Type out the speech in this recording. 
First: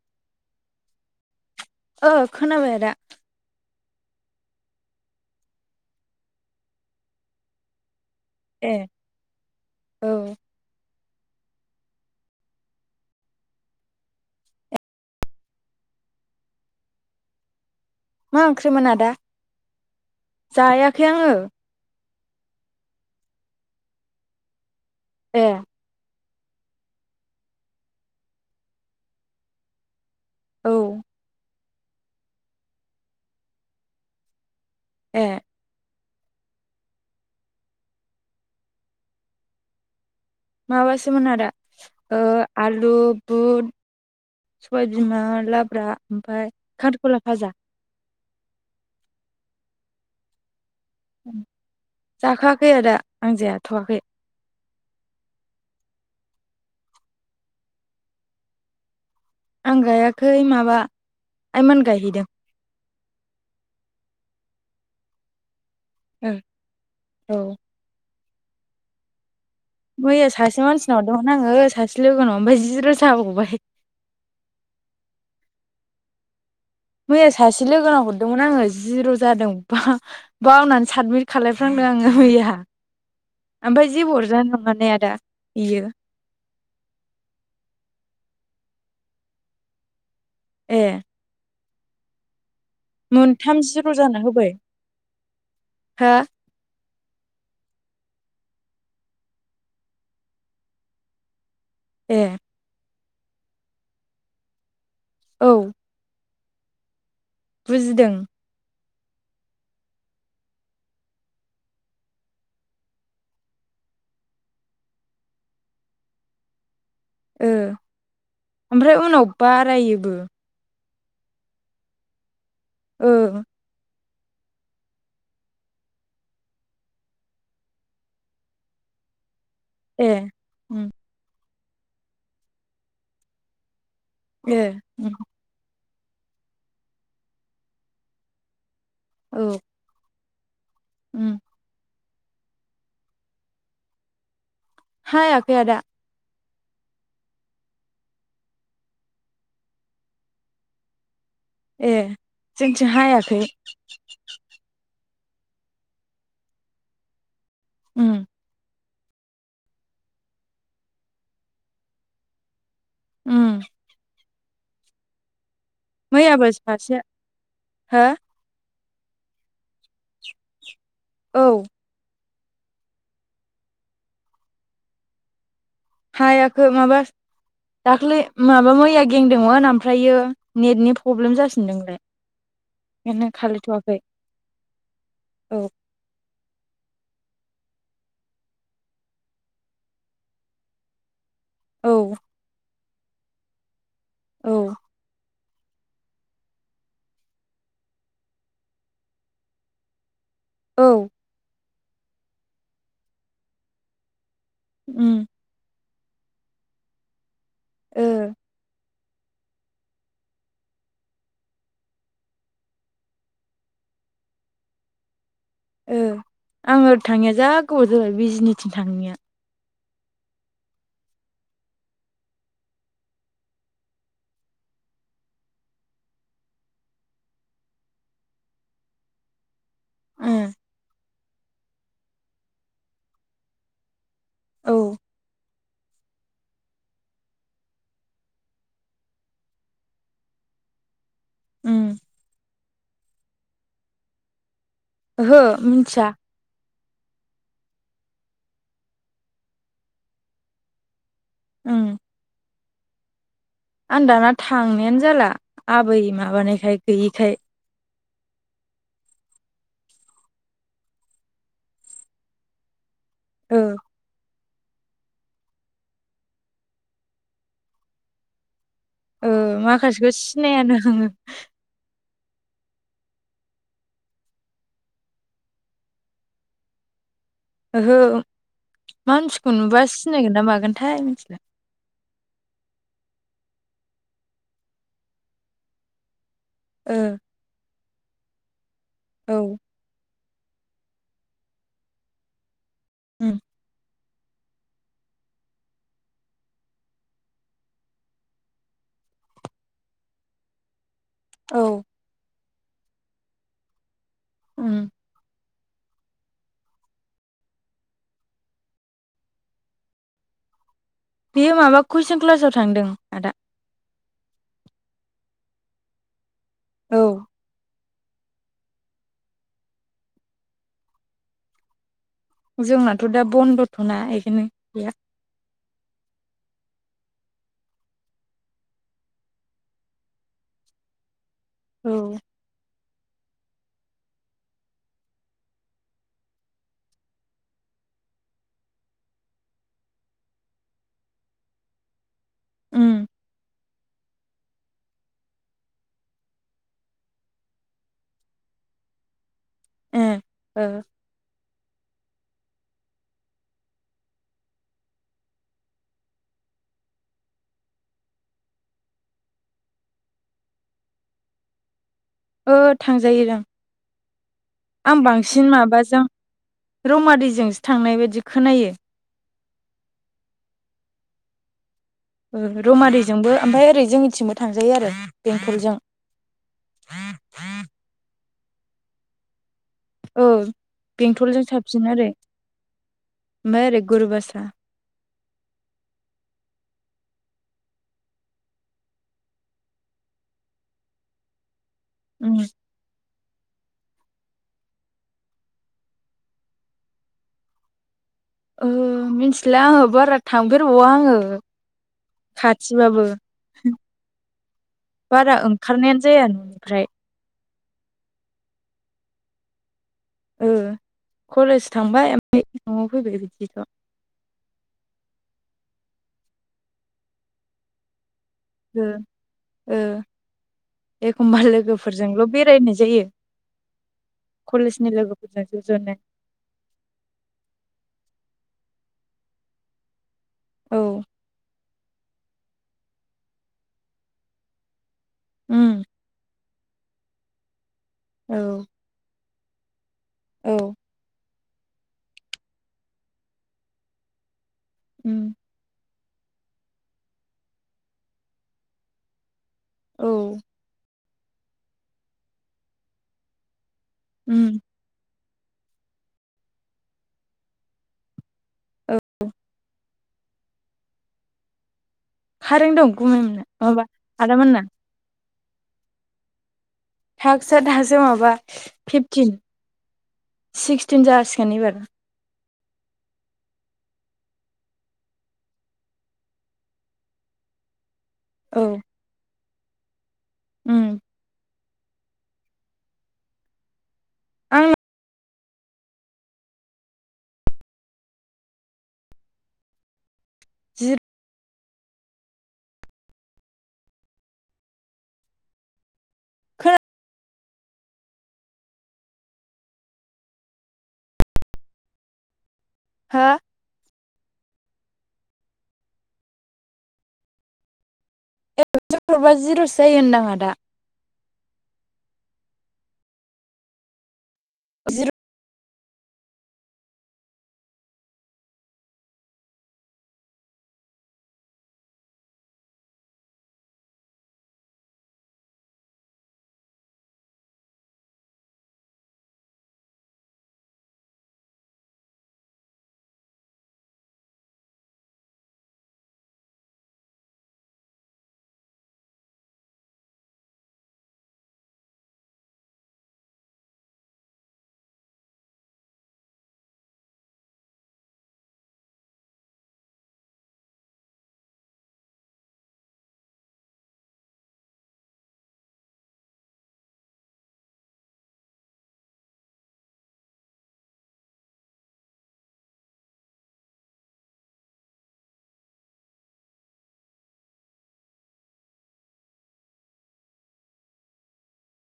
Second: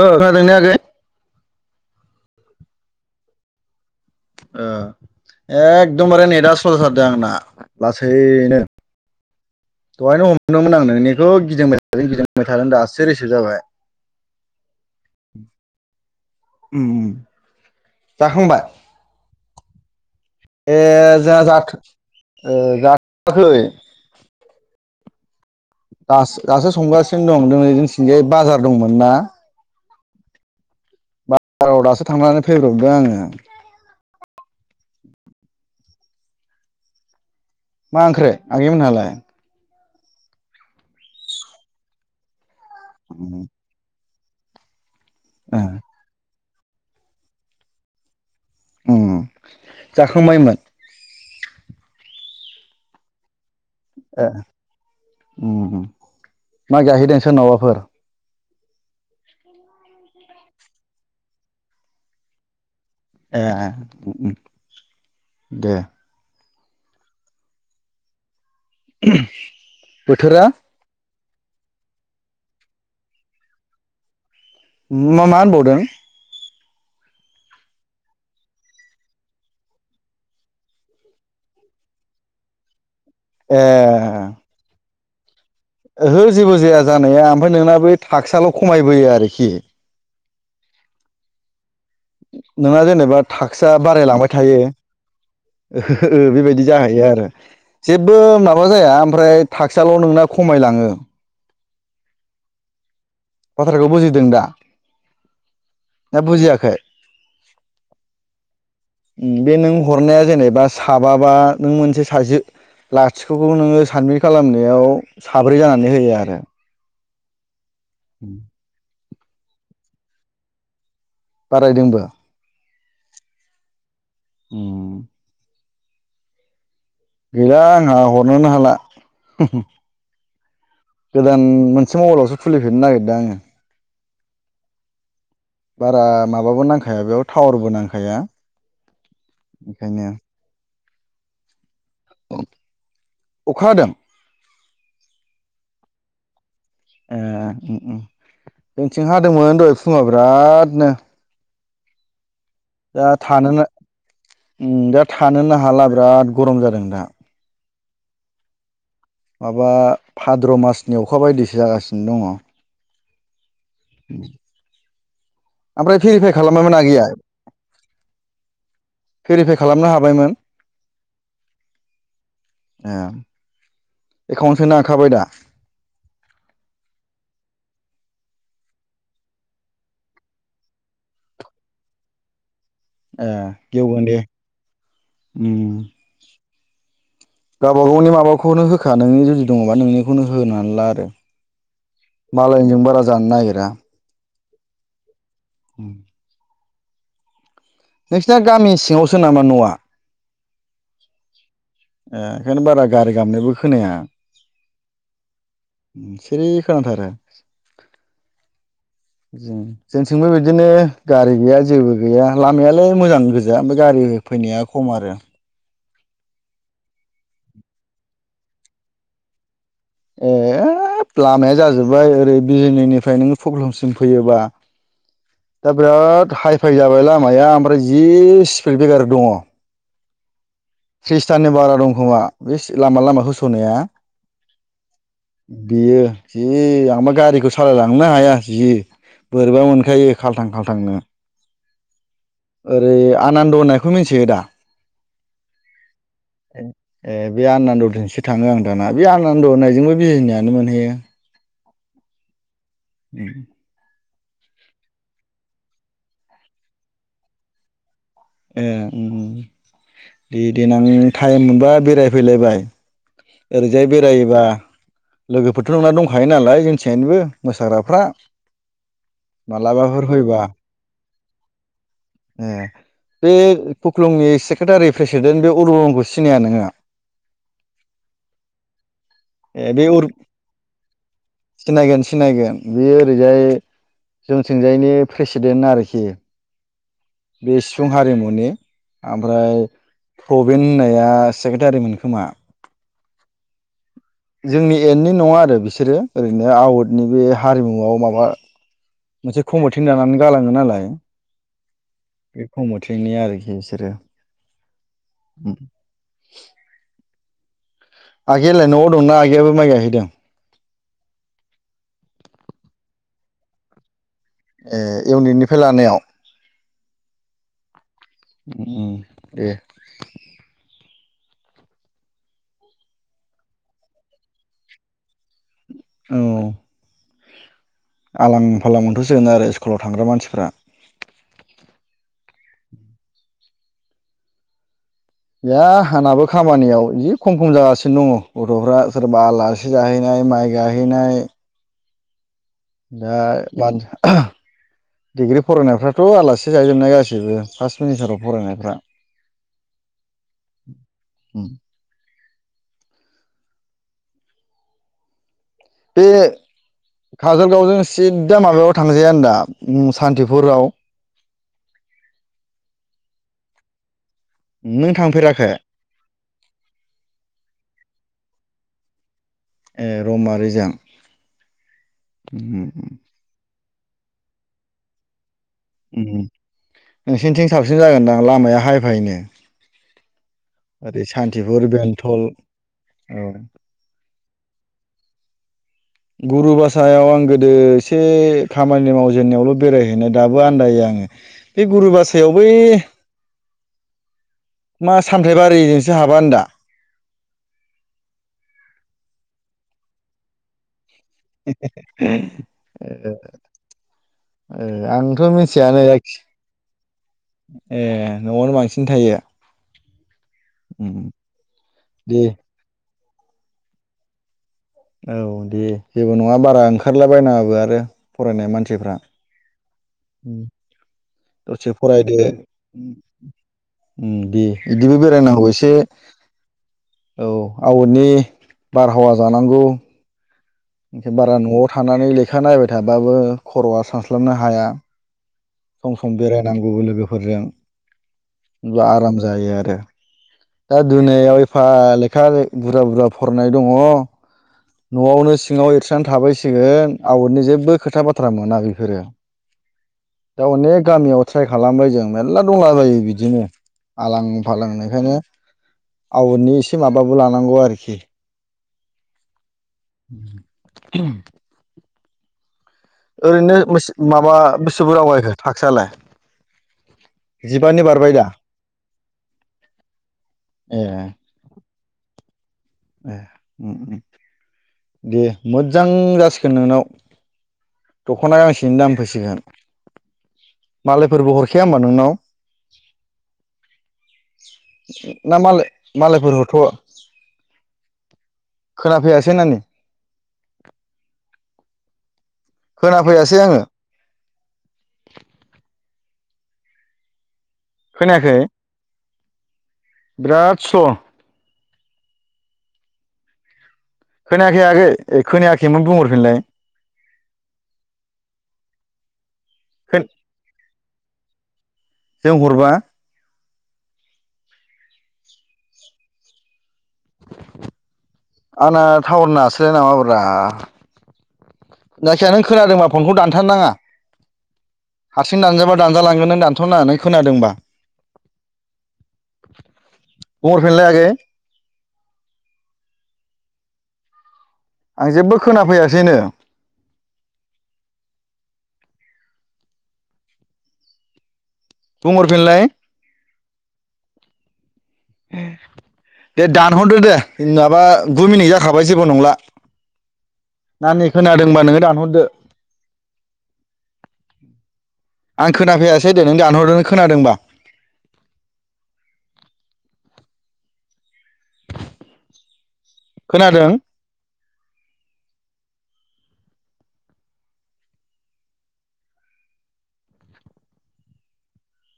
ओ खोनादों ने आगै ओ खोनाबाय आदा एकदमबारे नेटा सलजाथारदों आंना लासै नो ए दहायनो औ हम दोंमोन आं नोंनिखौ गिदिंबाय थादों गिदिंबाय थादों दासो रिसिभ जाबाय उम उम मा ओंख्रिमोन आदा ए जायाखै आङो जोंहा जाथ' ओ जाथ'वाखै ए दा दासो संगासिनो दं दिनै जोंथिंजाय बाजार दंमोन ना औ बाजाराव दासो थांनानै फैब्रबदों आङो ए मा ओंख्रि आगैमोनहालाय माबासोमोन आदा आलु ओ बुट सबायबिमा लाब्रा ओमफ्राय खांख्रिखला भाजा उम जाखांबायमोन जाखाङाखै आदा आं जायाथ'या माइ गायहैदों सोरनावाबाफोर आं गायाखै माबा आइमोन गायहैदों ए उम उम दे ओं औ [inaudible] मैया बोथोरा सासे मानसिनाव हरदोंमोन आङो सासे लोगोनाव ओमफ्राय जि रोजाब बावबाय मा मा होनबावदों मैया सासे लोगोनाव हरदोंमोन आङो जिर' जादों बा बावनानै साबमिट खालायफ्र्लांदों आङो मैया ए ओमफ्राय जेबो हरजानाय नंला ना आदा इयो ओहो जेबो जाया जानाया ओमफ्राय नोंना बै थाखसाल' खमायबोयो आरोखि ए नोंहा जेनेबा मोनथाम थाखसा जिर' जाना बारायलांबाय होबाय थायो हा ओ बेबायदि जाहैयो आरो जेबो माबा जाया ओमफ्राय थाखसाल नोंना खमायलाङो ए बाथ्राखौ बुजिदों दा औ ना बुजियाखै बुजिदों बे नों हरनाया जेनेबा साबाबा नों मोनसे सासे लाथिख'खौ नोङो साबमिट खालामनायाव साब्रै जानानै होयो आरो ओ [unintelligible] ओमफ्राय उनाव बारायोबो। बारायदोंबो ओ [inaudible] गैला आंहा हरनोनो हाला। ए गोदान मोनसे मबाइलावसो खुलिफेरननो नागिरदों आङो। ए बारा माबाबो नांखाया बेयाव टावारबो नांखाया औ ओंखायनो। उम औ अखा हादों। हायाखै आदा। ए ओम ओम जोंथिं हादोंमोन दहाय फुङाव बिरादनो। ए जोंथिं दा हायाखै थानोनो ओम दा थानोनो हाला बिराद गरम जादों दा। ओम माबा भाद्र मासनि अखा बायदिसो जागासिनो दङ'। ओम ओमफ्राय भेरिफाय मैयाबो खालामबायमोन सासे आगैया? हो भेरिफाइ खालामनो हाबायमोन? औ ए एकाउन्ट सोनो हाखाबाय दा? हायाखै माबा दाखलै माबा मैया गेंदोंमोन ओमफ्रायो नेटनि प्रब्लेम जासिनदों ओमफ्राय। ए बेनो खालिथ'वाखै गेवगोन दे औ उम [inaudible] गावबा गावनि माबाखौनो होखा नोंनि जुदि दङ'बा नोंनिखौनो होनानै ला आरो। औ मालायनिजों बारा जानो नागिरा। औ [inaudible] नोंसिना गामि सिङावसो नामा न'आ? औ ओ ओंखायनो बारा गारि गाबनायबो खोनाया। ओम सिरि खोनाथारो। ओं जों जोंथिंबो बिदिनो गारि गैया जेबो गैया लामायालाय मोजां गोजा ओमफाय गारि फैनाया खम आरो। ओ आङो ओरै थाङिया जा गोबाव जाबाय बिजनिथिं थाङिया। ए लामाया जाजोब्बाय ओरै बिजनिफ्राय नोङो पक्लमसिम फैयोबा दा बिराद हाइ फाइ जाबाय लामाया ओमफ्राय जि स्पिड बेगार दङ'। ओम ट्रिसटानि बारा दंखोमा बे लामा लामा होस'नाया। औ बेयो जि आंबा गारिखौ सालायलांनो हाया जि बोरैबा मोनखायो खाल्थां खाल्थांनो। ओम ओरै आनान्द होननायखौ मिन्थियो दा? ओहो मिनथिया। ए बे आनन्दथिंसो थाङो आं दाना बे आनन्द होननायजोंबो बिजिनायानो मोनहैयो। ओम। [inaudible] आं दाना थांनायानो जाला आबै माबानायखाय गैयिखाय। ए ओम ओम दे देनां थाइम मोनबा बेरायफैलाबाय ओ ओरैजाय बेरायोबा लोगोफोरथ' नोंना दंखायो नालाय जोंथिंजायनिबो मोसाग्राफ्रा मालाबाफोर फैबा खाङो ओ ए बे कुक्लुंनि सेक्रेटारि प्रेसिडेन्ट बे अरूनमोनखौ सिनाया नोङो? ओहो मानसिखौ ए बे नुबा अरु सिनायगोन ना मागोनथाय। सिनायगोन सिनायगोन बेयो ओरैजाय जोंथिंजायनि प्रेसिडेन्ट आरोखि औ। बे सिफुं हारिमुनि ओमफ्राय औ परबिन होननाया सेक्रेटारिमोन खोमा उम। ओ जोंनि एन्डनि नङा आरो बिसोरो ओरैनो आवटनि बे हारिमुआव माबा। मोनसे कमटिन दानानै गालाङो नालायो औ। बे कमिटिनि आरोखि बिसोरो। उम। ओम। आगैयालाय न'आव दंना आगैयाबो माइ गायहैदों? बेयो माबा कुइसन क्लासाव थांदों आदा। ए इउनिटनिफ्राय लानायाव? औ। उम ए जोंनाथ' दा बन्दथ'ना बेखायनो गैया गा औ। आलां फालां मोनथ'सिगोन आरो स्कुलाव थांग्रा मानसिफ्रायो औ। बे हानाबो खामानियाव जि खम खम जागासिनो दङ गथ'फ्रा सोरबा आला आलासि जाहैनाय माइ गायहैनायो उम दा मानो [unintelligible] डिग्रि फरायनायफ्राथ' आलासि जायजोबनाय गासैबो फार्स्ट सेमिस्टाराव फरायनायफ्राथ' ए ओ ओम। बे काजलगावजों सिदा माबायाव थांजायाानो दा सान्थिफुरावो ओ थांजायो दां। नों आं बांसिन थांफेराखै माबाजों रमादिजोंसो थांनाय बायदि खोनायो। ए रौमारिजों उम रौमारिजोंबो ओमफ्राय ओरै जोंनिथिंबो थांजायो आरो बेंटलजों। ओम ओम नोंसिनिथिं साबसिन जागोनदां लामायाहाय फायनो औ बेंथलजों सान्थिफुर साबसिन आरो बेंथल औ ओमफ्राय ओरै गुरुबासा गुरुबासायाव आं गोदो एसे खामानि मावजेनन्नायावल' बेरायहैनो दाबो आन्दायो आङो बै गुरुबासा बासायाव उम बै मा सामथायबारिजोंसो हाबा होनबा? ओ मिथिला आङो बारा थांफेरबावा आङो। खाथिबाबो। ए आंथ' बारा मिथियानो ओंखारनायानो जायखि जाया न'निफ्राय ए न'आवनो बांसिन थायो ओ उम कलेज थांबाय दे ओमफ्राय न'आव फैबाय बिदि ल औ दे जेबो नङा बारा ओंखारला बायनाङाबो आरो फरायनाय ओ मानसिफ्रा ओ एखमबा दसे फरायदो लोगोफोरजोंल' बेरायनाय जायो दे कलेजनि बिदिबो लोगोफोरजों बेरायनांगौ ज' एसे ज'नो औ आवादनि बारहावा जानांगौ औ जेनेबा बारा न'आव थानानै लेखा नायबाय थाबाबो खर'आ सानस्लाबनो हाया उम सम सम बेरायनांगौबो लोगोफोरजों औ आराम जायो आरो औ दा दुनियायाव एफा लेखा बुरजा बुरजा फरायनाय दङ उम न'आवनो सिङाव एरस्रनानै थाबायसिगोन आवटनि जेबो खोथा बाथ्रा मोना बेफोरो औ दा अनेक गामियाव ट्राय खालामबाय जों मेर्ला दंलाबायो बिदिनो आलां उम फालां खायनो आवरनि एसे माबाबो लानांगौ आरोखि औ उ [unintelligible] खम [unintelligible] खारें दं गुमैमोनना ओरैनो माबा माबा आदामोनना बिसि बुरजा आवगायखो थाखसयालाय क्सआ दासो माबा फिफटिन ए सिक्सटिन जासिगोन एबारा ए दे मोजां जासिगोन नोंनाव दख'ना औ गांसेनि दाम फैसिगोन उम मालायफोरबो हरखाया होमबा नोंनाव आं ना मालाय मालायफोर हथ' खोनाफैयासै नानि जिर खोनाफैयाासै आङो खोनादों ना खोनायाखै बिराद स्ल' हा खोनायाखै आगै ए खोनायाखैमोन बुंहरफिनलाय ए जबा जिर'सो जायो होनदां आं आदा जों हरबा जिर आंना टावार‌ नाङा सैलाय नामा ब्रा जायखिया नों खोनादोंबा फनखौ दानथारनाङा हारसिं दानजाबा दानजालांगोन नों दानथ'नोनानै खोनादोंबा खबर फिनलाय आगै आं जेबो खोनाफैयासैनो बुंहरफिनलाय दे दानहरदो दे माबा गु मिनिट जाखाबाय जेबो नंला नानि खोनादोंब नोङो दानहरदो आं खोनाफायासै दे नों दानहरदोंनो खोनादोंबा खोनादों